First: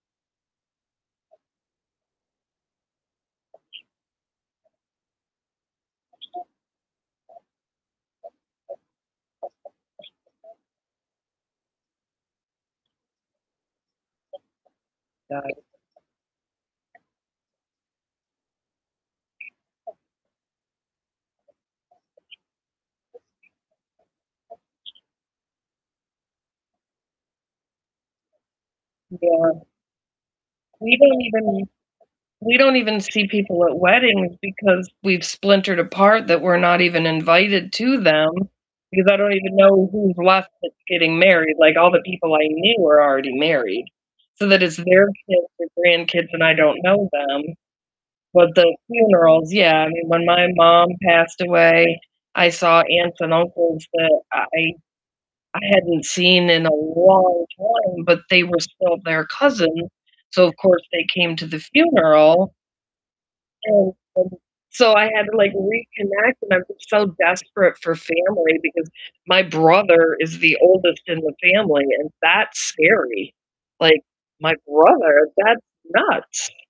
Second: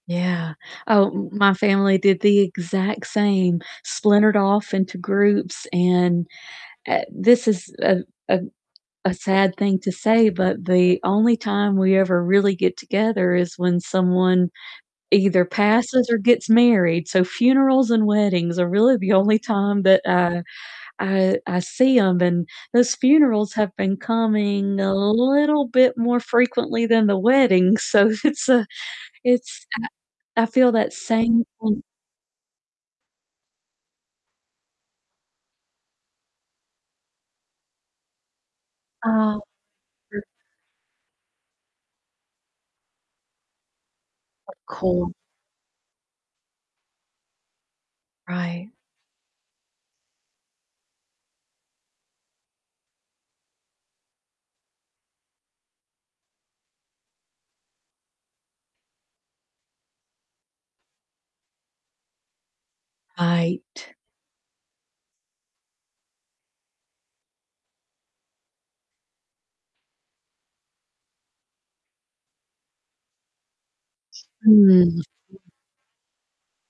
Yeah. Oh, m my family did the exact same, splintered off into groups, and, uh, this is a a a sad thing to say, but the only time we ever really get together is when someone either Right. passes or gets married, so funerals and weddings are really the only time that, uh, I I see 'em, and those funerals have been coming a little bit more frequently than the weddings, so it's a Yeah. it's I I feel that We don't same even thin we don't even see people at weddings because we've splintered apart that we're not even invited to them, because I don't Um even know who's [unintelligible] left that's getting married, like, all the people I knew were already married, so that it's their Cold. kids or grandkids, and I don't know them, but Right. the funerals yeah, I mean, when my mom passed away, I saw aunts and uncles that I I I hadn't seen in a long time, but they were still their cousin, so of course they came to the funeral and, Right. um, so I had to, like, reconnect, and I'm so desperate for family because my brother is the oldest in the family, and that's scary, like, my Hmm. brother? That's nuts.